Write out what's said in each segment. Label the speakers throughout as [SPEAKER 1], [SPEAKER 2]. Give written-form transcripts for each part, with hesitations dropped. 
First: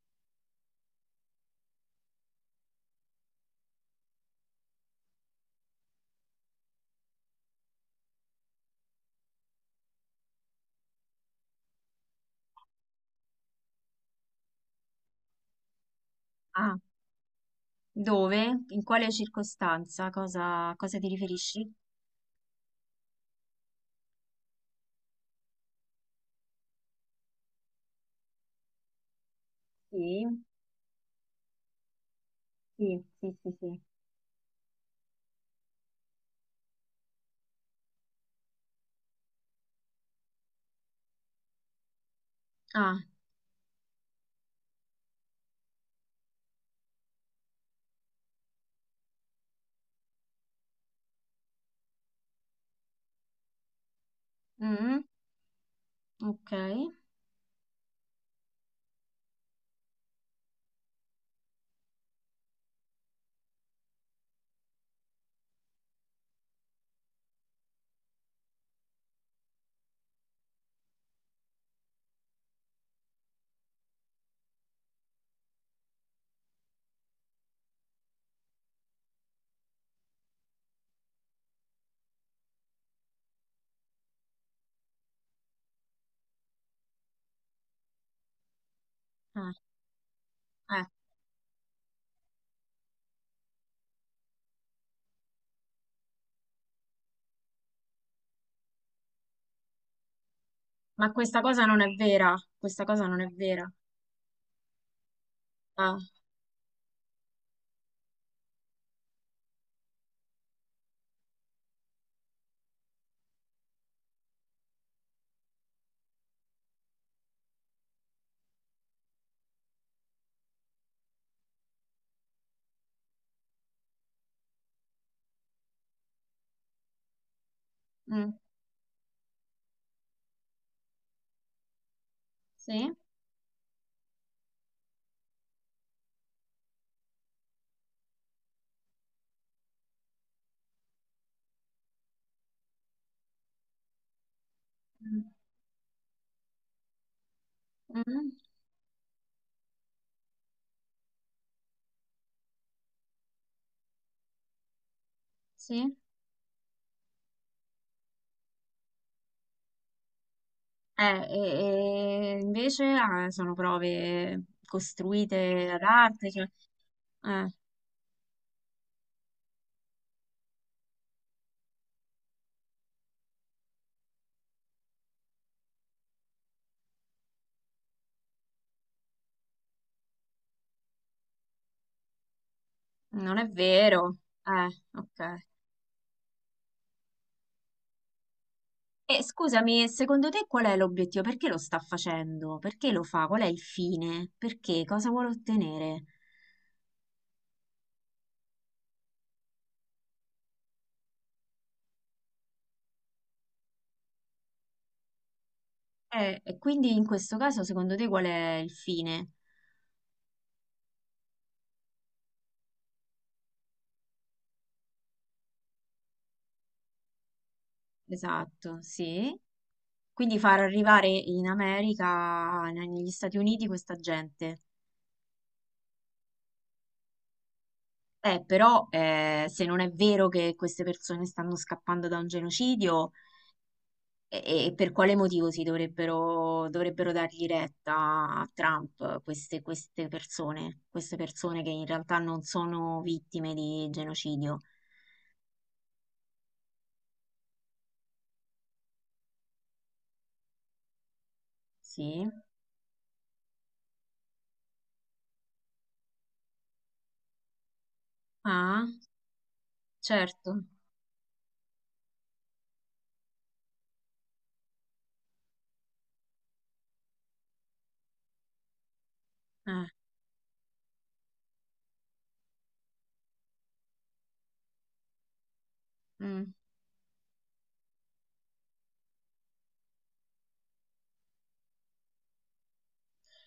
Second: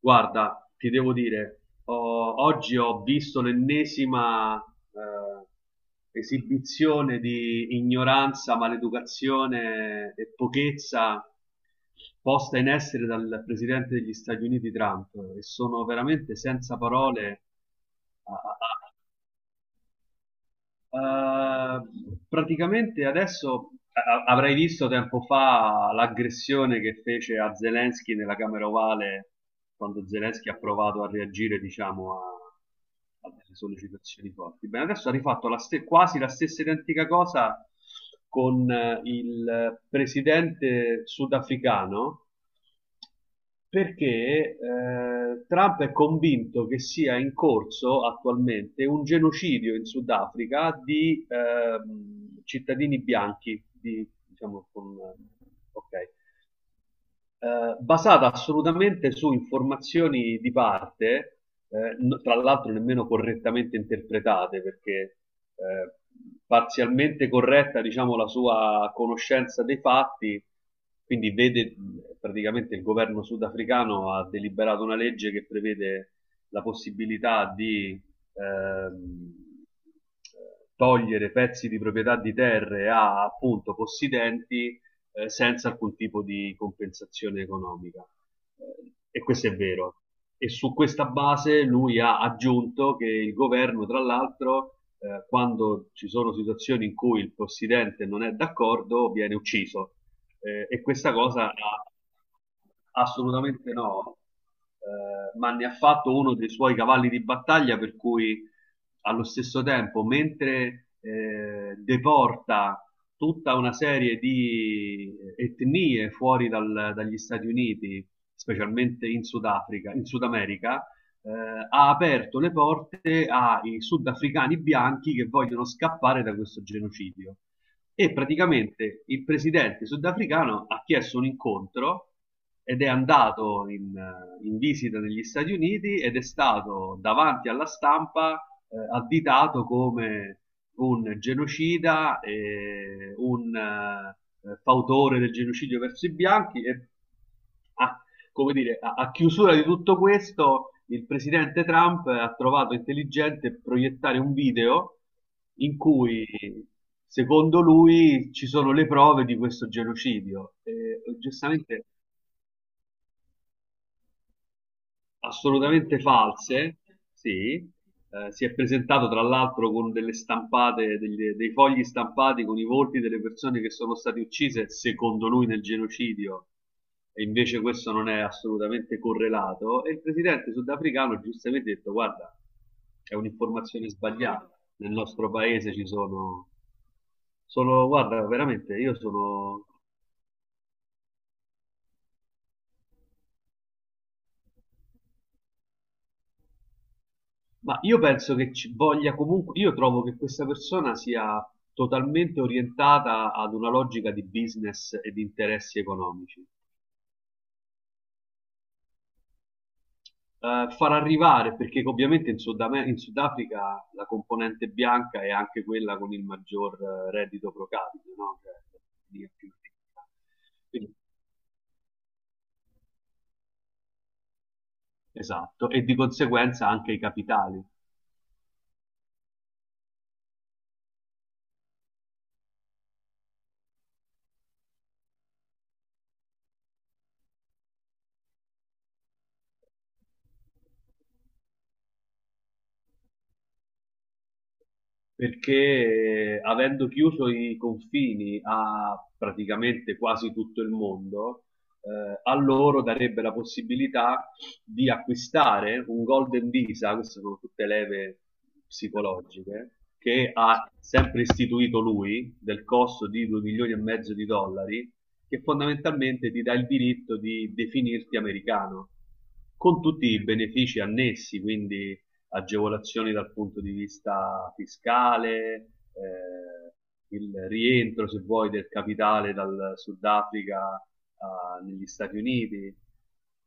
[SPEAKER 1] Guarda, ti devo dire, oggi ho visto l'ennesima esibizione di ignoranza, maleducazione e pochezza posta in essere dal presidente degli Stati Uniti Trump e sono veramente
[SPEAKER 2] Ah,
[SPEAKER 1] senza parole. a,
[SPEAKER 2] dove? In
[SPEAKER 1] a-
[SPEAKER 2] quale circostanza? Cosa ti riferisci?
[SPEAKER 1] Eh, praticamente adesso avrai visto tempo fa l'aggressione che fece a Zelensky nella Camera Ovale quando
[SPEAKER 2] Sì,
[SPEAKER 1] Zelensky ha provato a reagire, diciamo, a,
[SPEAKER 2] sì,
[SPEAKER 1] a
[SPEAKER 2] sì,
[SPEAKER 1] delle
[SPEAKER 2] sì, sì.
[SPEAKER 1] sollecitazioni forti. Bene, adesso ha rifatto quasi la stessa identica cosa con il presidente sudafricano
[SPEAKER 2] Ah,
[SPEAKER 1] perché Trump è convinto che sia in corso attualmente un genocidio in Sudafrica di cittadini bianchi, di, diciamo, con,
[SPEAKER 2] mm,
[SPEAKER 1] ok.
[SPEAKER 2] ok.
[SPEAKER 1] Basata assolutamente su informazioni di parte, tra l'altro nemmeno correttamente interpretate, perché eh, parzialmente corretta, diciamo, la sua conoscenza dei fatti, quindi vede praticamente il governo sudafricano ha deliberato una legge che prevede la possibilità di ehm, togliere pezzi di proprietà di terre a appunto possidenti senza alcun tipo di compensazione economica. E questo
[SPEAKER 2] Ah,
[SPEAKER 1] è vero. E su
[SPEAKER 2] eh,
[SPEAKER 1] questa base lui ha aggiunto che il governo, tra l'altro, quando ci sono situazioni in cui il presidente non è d'accordo, viene ucciso. E
[SPEAKER 2] Ma
[SPEAKER 1] questa
[SPEAKER 2] questa
[SPEAKER 1] cosa ha,
[SPEAKER 2] cosa non è vera. Questa cosa non è vera.
[SPEAKER 1] assolutamente no, ma ne ha
[SPEAKER 2] Ah,
[SPEAKER 1] fatto uno dei suoi cavalli di battaglia, per cui allo stesso tempo, mentre deporta tutta una serie di etnie dagli Stati Uniti, specialmente in Sudafrica, in Sud America, eh, ha aperto le porte ai sudafricani bianchi che vogliono scappare da questo genocidio. E
[SPEAKER 2] mm,
[SPEAKER 1] praticamente il presidente sudafricano ha chiesto un incontro ed è
[SPEAKER 2] sì,
[SPEAKER 1] andato in visita negli Stati Uniti ed è stato davanti alla stampa additato come un genocida, un fautore
[SPEAKER 2] mm,
[SPEAKER 1] del genocidio verso i bianchi e ha,
[SPEAKER 2] mm,
[SPEAKER 1] come dire, a chiusura di tutto questo, il presidente Trump ha trovato intelligente proiettare un video in
[SPEAKER 2] sì.
[SPEAKER 1] cui, secondo lui, ci sono le prove di questo genocidio. E,
[SPEAKER 2] Eh,
[SPEAKER 1] giustamente,
[SPEAKER 2] e invece sono prove costruite ad
[SPEAKER 1] assolutamente
[SPEAKER 2] arte, cioè,
[SPEAKER 1] false,
[SPEAKER 2] eh,
[SPEAKER 1] sì. Si è presentato tra l'altro con delle stampate, dei fogli stampati con i volti delle persone che sono state uccise, secondo lui, nel genocidio, e invece questo non è assolutamente correlato. E il presidente sudafricano giustamente ha detto: Guarda, è
[SPEAKER 2] non è
[SPEAKER 1] un'informazione
[SPEAKER 2] vero.
[SPEAKER 1] sbagliata.
[SPEAKER 2] Eh,
[SPEAKER 1] Nel nostro
[SPEAKER 2] ok.
[SPEAKER 1] paese ci sono, sono, guarda, veramente io
[SPEAKER 2] E
[SPEAKER 1] sono.
[SPEAKER 2] scusami, secondo te qual è l'obiettivo? Perché lo sta facendo? Perché lo fa? Qual è il fine? Perché? Cosa vuole ottenere?
[SPEAKER 1] Ma io penso che ci voglia comunque, io trovo che questa persona sia totalmente orientata ad una logica di business e di interessi
[SPEAKER 2] Eh,
[SPEAKER 1] economici.
[SPEAKER 2] e quindi in questo caso, secondo te qual è il fine?
[SPEAKER 1] Far arrivare, perché ovviamente in Sudafrica la componente bianca è anche quella con il maggior reddito pro capite, no? Cioè,
[SPEAKER 2] Esatto,
[SPEAKER 1] lì è
[SPEAKER 2] sì.
[SPEAKER 1] più ricca.
[SPEAKER 2] Quindi far
[SPEAKER 1] Quindi-
[SPEAKER 2] arrivare in America, negli Stati Uniti, questa gente.
[SPEAKER 1] esatto, e di conseguenza anche i capitali.
[SPEAKER 2] Però se non è vero che queste persone stanno scappando da un genocidio, e per quale motivo si dovrebbero dargli retta a Trump queste persone che in realtà non sono vittime di genocidio?
[SPEAKER 1] Perché avendo chiuso i confini a praticamente quasi tutto il mondo,
[SPEAKER 2] Sì.
[SPEAKER 1] a loro darebbe la possibilità di acquistare un Golden Visa, queste sono tutte leve
[SPEAKER 2] Ah,
[SPEAKER 1] psicologiche, che
[SPEAKER 2] certo.
[SPEAKER 1] ha sempre istituito lui, del costo di 2 milioni e mezzo di dollari, che fondamentalmente ti dà il diritto di definirti americano, con
[SPEAKER 2] Eh,
[SPEAKER 1] tutti i benefici annessi, quindi agevolazioni dal punto di vista fiscale,
[SPEAKER 2] mm.
[SPEAKER 1] eh, il rientro, se vuoi, del capitale dal Sudafrica negli Stati Uniti,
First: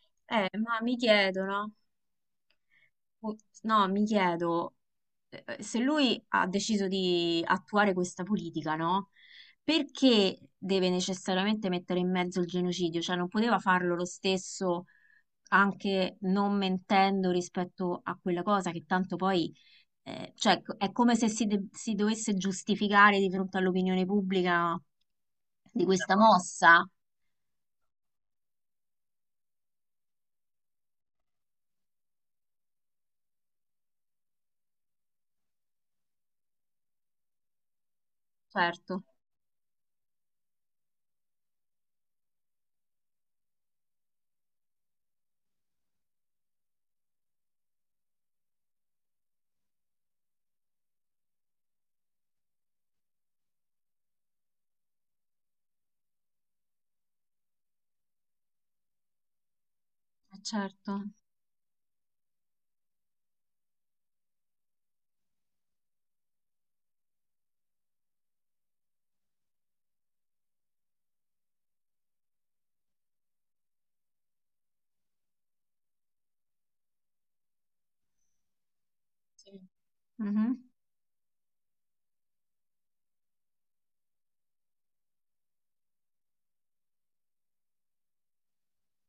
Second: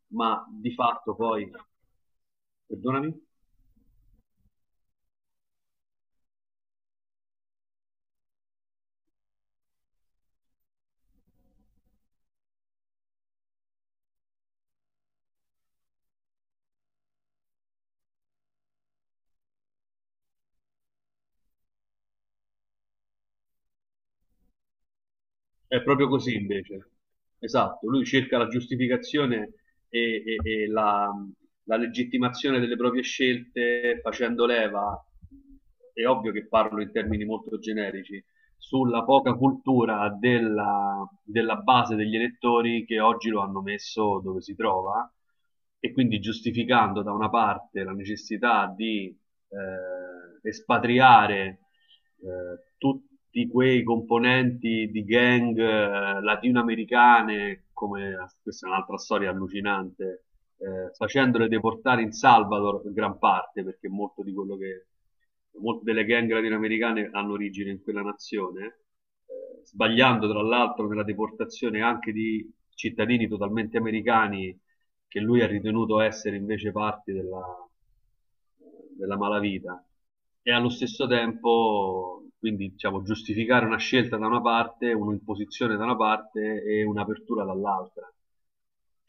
[SPEAKER 1] ma
[SPEAKER 2] Eh,
[SPEAKER 1] di
[SPEAKER 2] ma mi
[SPEAKER 1] fatto poi,
[SPEAKER 2] chiedono.
[SPEAKER 1] perdonami,
[SPEAKER 2] Oh, no, mi chiedo se lui ha deciso di attuare questa politica, no? Perché deve necessariamente mettere in mezzo il genocidio? Cioè, non poteva farlo lo stesso anche non mentendo rispetto a quella cosa che tanto poi, cioè, è come se si, si dovesse giustificare di fronte all'opinione pubblica
[SPEAKER 1] è
[SPEAKER 2] di
[SPEAKER 1] proprio
[SPEAKER 2] questa
[SPEAKER 1] così
[SPEAKER 2] mossa.
[SPEAKER 1] invece. Esatto, lui cerca la giustificazione e, e- e la legittimazione delle proprie scelte facendo leva, è ovvio che parlo in termini molto generici,
[SPEAKER 2] Certo,
[SPEAKER 1] sulla poca cultura della base degli elettori che oggi lo hanno messo dove si trova, e quindi giustificando da una parte la necessità di espatriare tutti quei componenti di gang latinoamericane, come, questa è un'altra storia allucinante,
[SPEAKER 2] certo.
[SPEAKER 1] facendole deportare in Salvador in gran parte, perché molto di quello che, molte delle gang latinoamericane hanno origine in quella nazione, sbagliando tra l'altro nella deportazione anche di cittadini totalmente americani che lui ha ritenuto essere invece parti della
[SPEAKER 2] Sì.
[SPEAKER 1] malavita, e
[SPEAKER 2] Mhm.
[SPEAKER 1] allo stesso tempo quindi diciamo, giustificare una scelta da una parte, un'imposizione da una parte e un'apertura dall'altra,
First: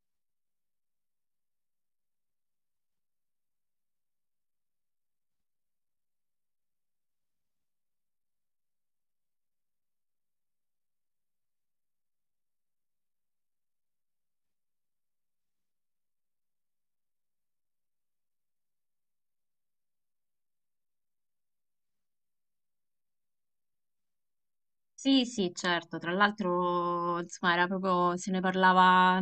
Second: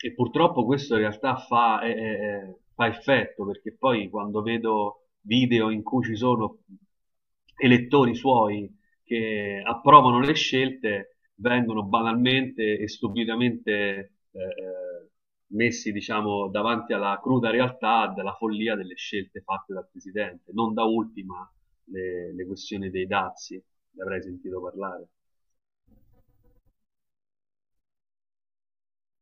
[SPEAKER 1] e purtroppo questo in realtà fa effetto, perché poi quando vedo video in cui ci sono elettori suoi che approvano le scelte, vengono banalmente e stupidamente eh, eh, messi, diciamo, davanti alla cruda realtà della follia delle scelte fatte dal presidente, non da ultima le questioni dei dazi, ne avrei sentito parlare.
[SPEAKER 2] Sì, sì, certo. Tra l'altro, insomma, era proprio, se ne parlava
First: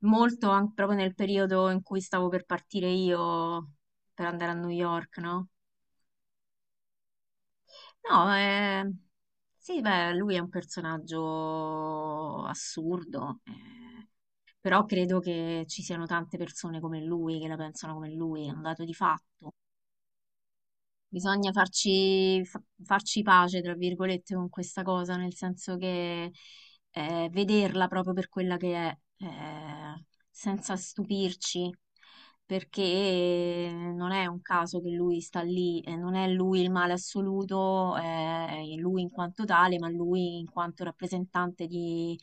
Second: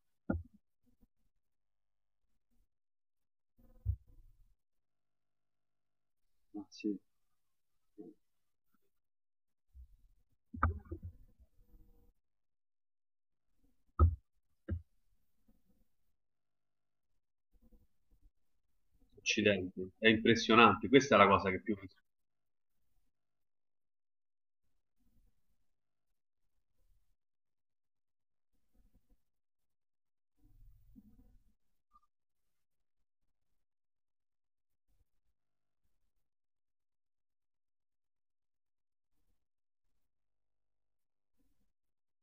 [SPEAKER 2] molto anche proprio nel periodo in cui stavo per partire io per andare a New York, no?
[SPEAKER 1] Ah, sì.
[SPEAKER 2] No, sì, beh, lui è un personaggio assurdo, però credo che ci siano tante persone come lui che la pensano come lui, è un dato di fatto.
[SPEAKER 1] Occidente. È impressionante, questa è la cosa
[SPEAKER 2] Bisogna
[SPEAKER 1] che più mi
[SPEAKER 2] farci pace, tra virgolette, con questa cosa, nel senso che vederla proprio per quella che è, eh, senza stupirci, perché non è un caso che lui sta lì, non è lui il male assoluto, lui in quanto tale, ma lui in quanto rappresentante di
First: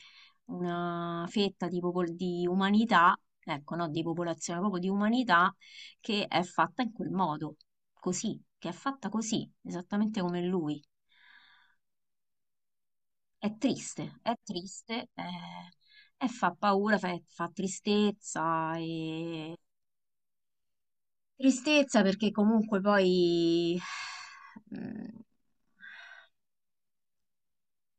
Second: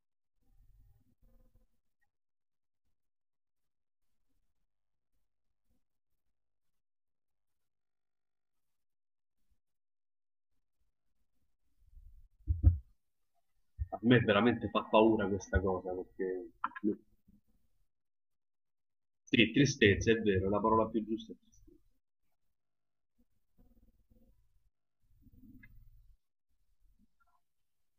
[SPEAKER 2] una fetta di umanità, ecco, no, di popolazione, proprio di umanità che è fatta in quel modo così, che è fatta così, esattamente come lui.
[SPEAKER 1] a me
[SPEAKER 2] È
[SPEAKER 1] veramente fa
[SPEAKER 2] triste,
[SPEAKER 1] paura questa cosa
[SPEAKER 2] e
[SPEAKER 1] perché,
[SPEAKER 2] fa paura, fa tristezza,
[SPEAKER 1] sì,
[SPEAKER 2] e
[SPEAKER 1] tristezza è vero, la parola più giusta è tristezza.
[SPEAKER 2] tristezza perché comunque poi mm,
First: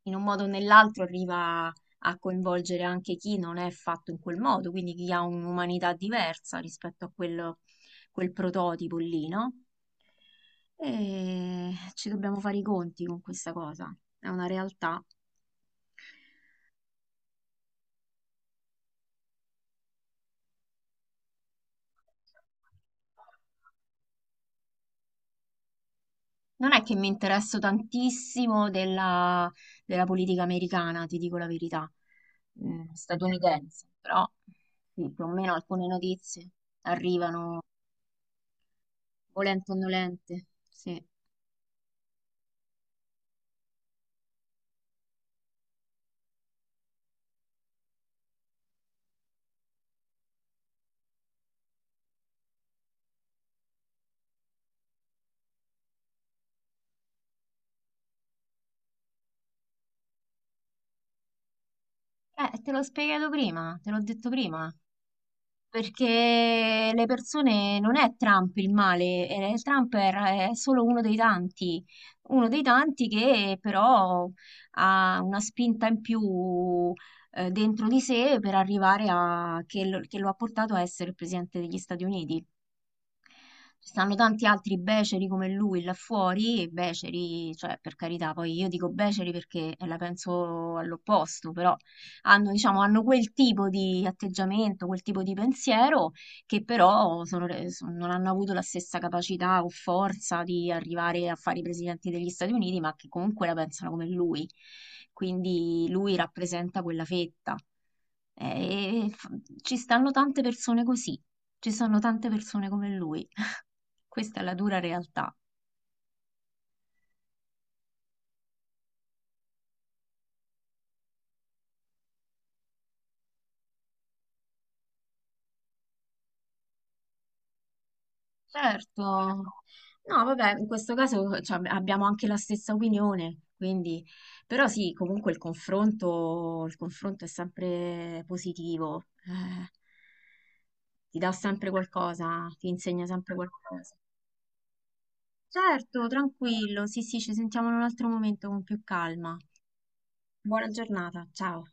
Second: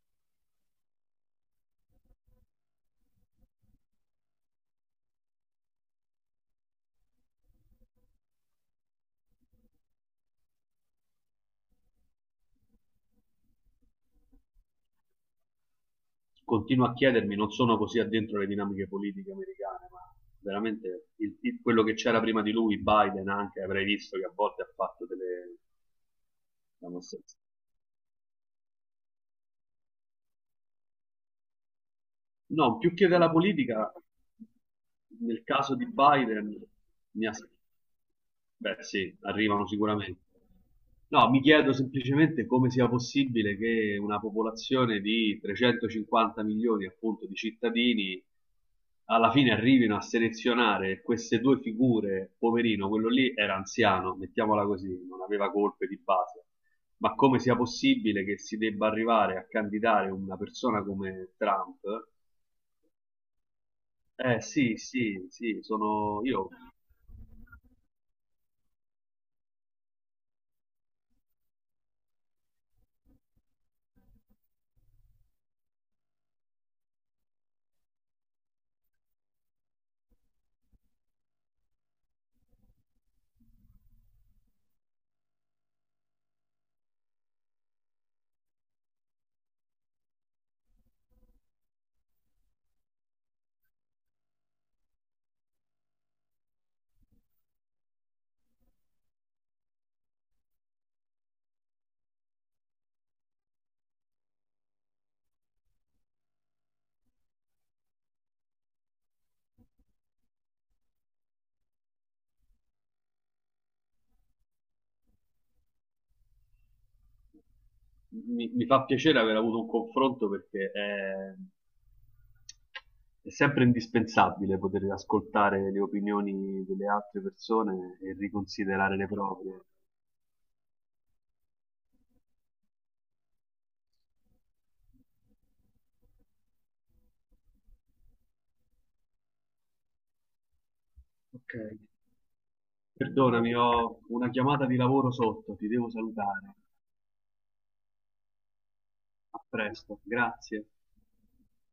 [SPEAKER 2] in un modo o nell'altro arriva a coinvolgere anche chi non è fatto in quel modo, quindi chi ha un'umanità diversa rispetto a quello, quel prototipo lì, no? E ci dobbiamo fare i conti con questa cosa, è una realtà.
[SPEAKER 1] Continuo a chiedermi, non sono così addentro le dinamiche politiche americane, ma veramente quello che c'era prima di lui, Biden anche, avrei visto che a volte ha fatto delle...
[SPEAKER 2] Non è che
[SPEAKER 1] diciamo,
[SPEAKER 2] mi interesso tantissimo della politica americana, ti dico la verità.
[SPEAKER 1] no, più che della
[SPEAKER 2] Statunitense,
[SPEAKER 1] politica,
[SPEAKER 2] però sì, più o
[SPEAKER 1] nel
[SPEAKER 2] meno
[SPEAKER 1] caso di
[SPEAKER 2] alcune notizie
[SPEAKER 1] Biden mi, as-
[SPEAKER 2] arrivano
[SPEAKER 1] beh, sì, arrivano
[SPEAKER 2] volente o
[SPEAKER 1] sicuramente.
[SPEAKER 2] nolente. Sì.
[SPEAKER 1] No, mi chiedo semplicemente come sia possibile che una popolazione di 350 milioni, appunto, di cittadini alla fine arrivino a selezionare queste due figure. Poverino, quello lì era anziano, mettiamola così, non aveva colpe di base. Ma come sia possibile che si debba arrivare a candidare una persona come Trump?
[SPEAKER 2] Te l'ho spiegato prima, te l'ho detto
[SPEAKER 1] Eh
[SPEAKER 2] prima.
[SPEAKER 1] sì, sì, sì, sono io.
[SPEAKER 2] Perché le persone non è Trump il male, Trump è solo uno dei tanti che però ha una spinta in più dentro di sé per arrivare a che lo ha portato a essere il presidente degli Stati Uniti. Ci stanno tanti altri beceri come lui là fuori, e beceri, cioè per carità, poi io dico beceri perché la penso all'opposto, però hanno, diciamo, hanno quel tipo di atteggiamento, quel tipo di pensiero che però non hanno avuto la stessa capacità o forza di arrivare a fare i presidenti degli Stati Uniti, ma che comunque la pensano come lui. Quindi lui rappresenta quella fetta. Eh, E f- ci stanno tante persone così, ci sono tante persone come lui. Questa è la dura realtà.
[SPEAKER 1] Mi fa piacere aver avuto un confronto, perché è sempre indispensabile poter ascoltare le opinioni delle altre persone e riconsiderare
[SPEAKER 2] Certo.
[SPEAKER 1] le proprie.
[SPEAKER 2] No, vabbè, in questo caso cioè, abbiamo anche la stessa opinione, quindi... Però sì, comunque il confronto è sempre positivo, ti dà
[SPEAKER 1] Ok.
[SPEAKER 2] sempre qualcosa, ti insegna sempre
[SPEAKER 1] Perdonami,
[SPEAKER 2] qualcosa.
[SPEAKER 1] ho una chiamata di lavoro sotto, ti devo
[SPEAKER 2] Certo,
[SPEAKER 1] salutare.
[SPEAKER 2] tranquillo, sì, sì, ci sentiamo in un altro momento con più calma.
[SPEAKER 1] A presto, grazie.
[SPEAKER 2] Buona giornata, ciao.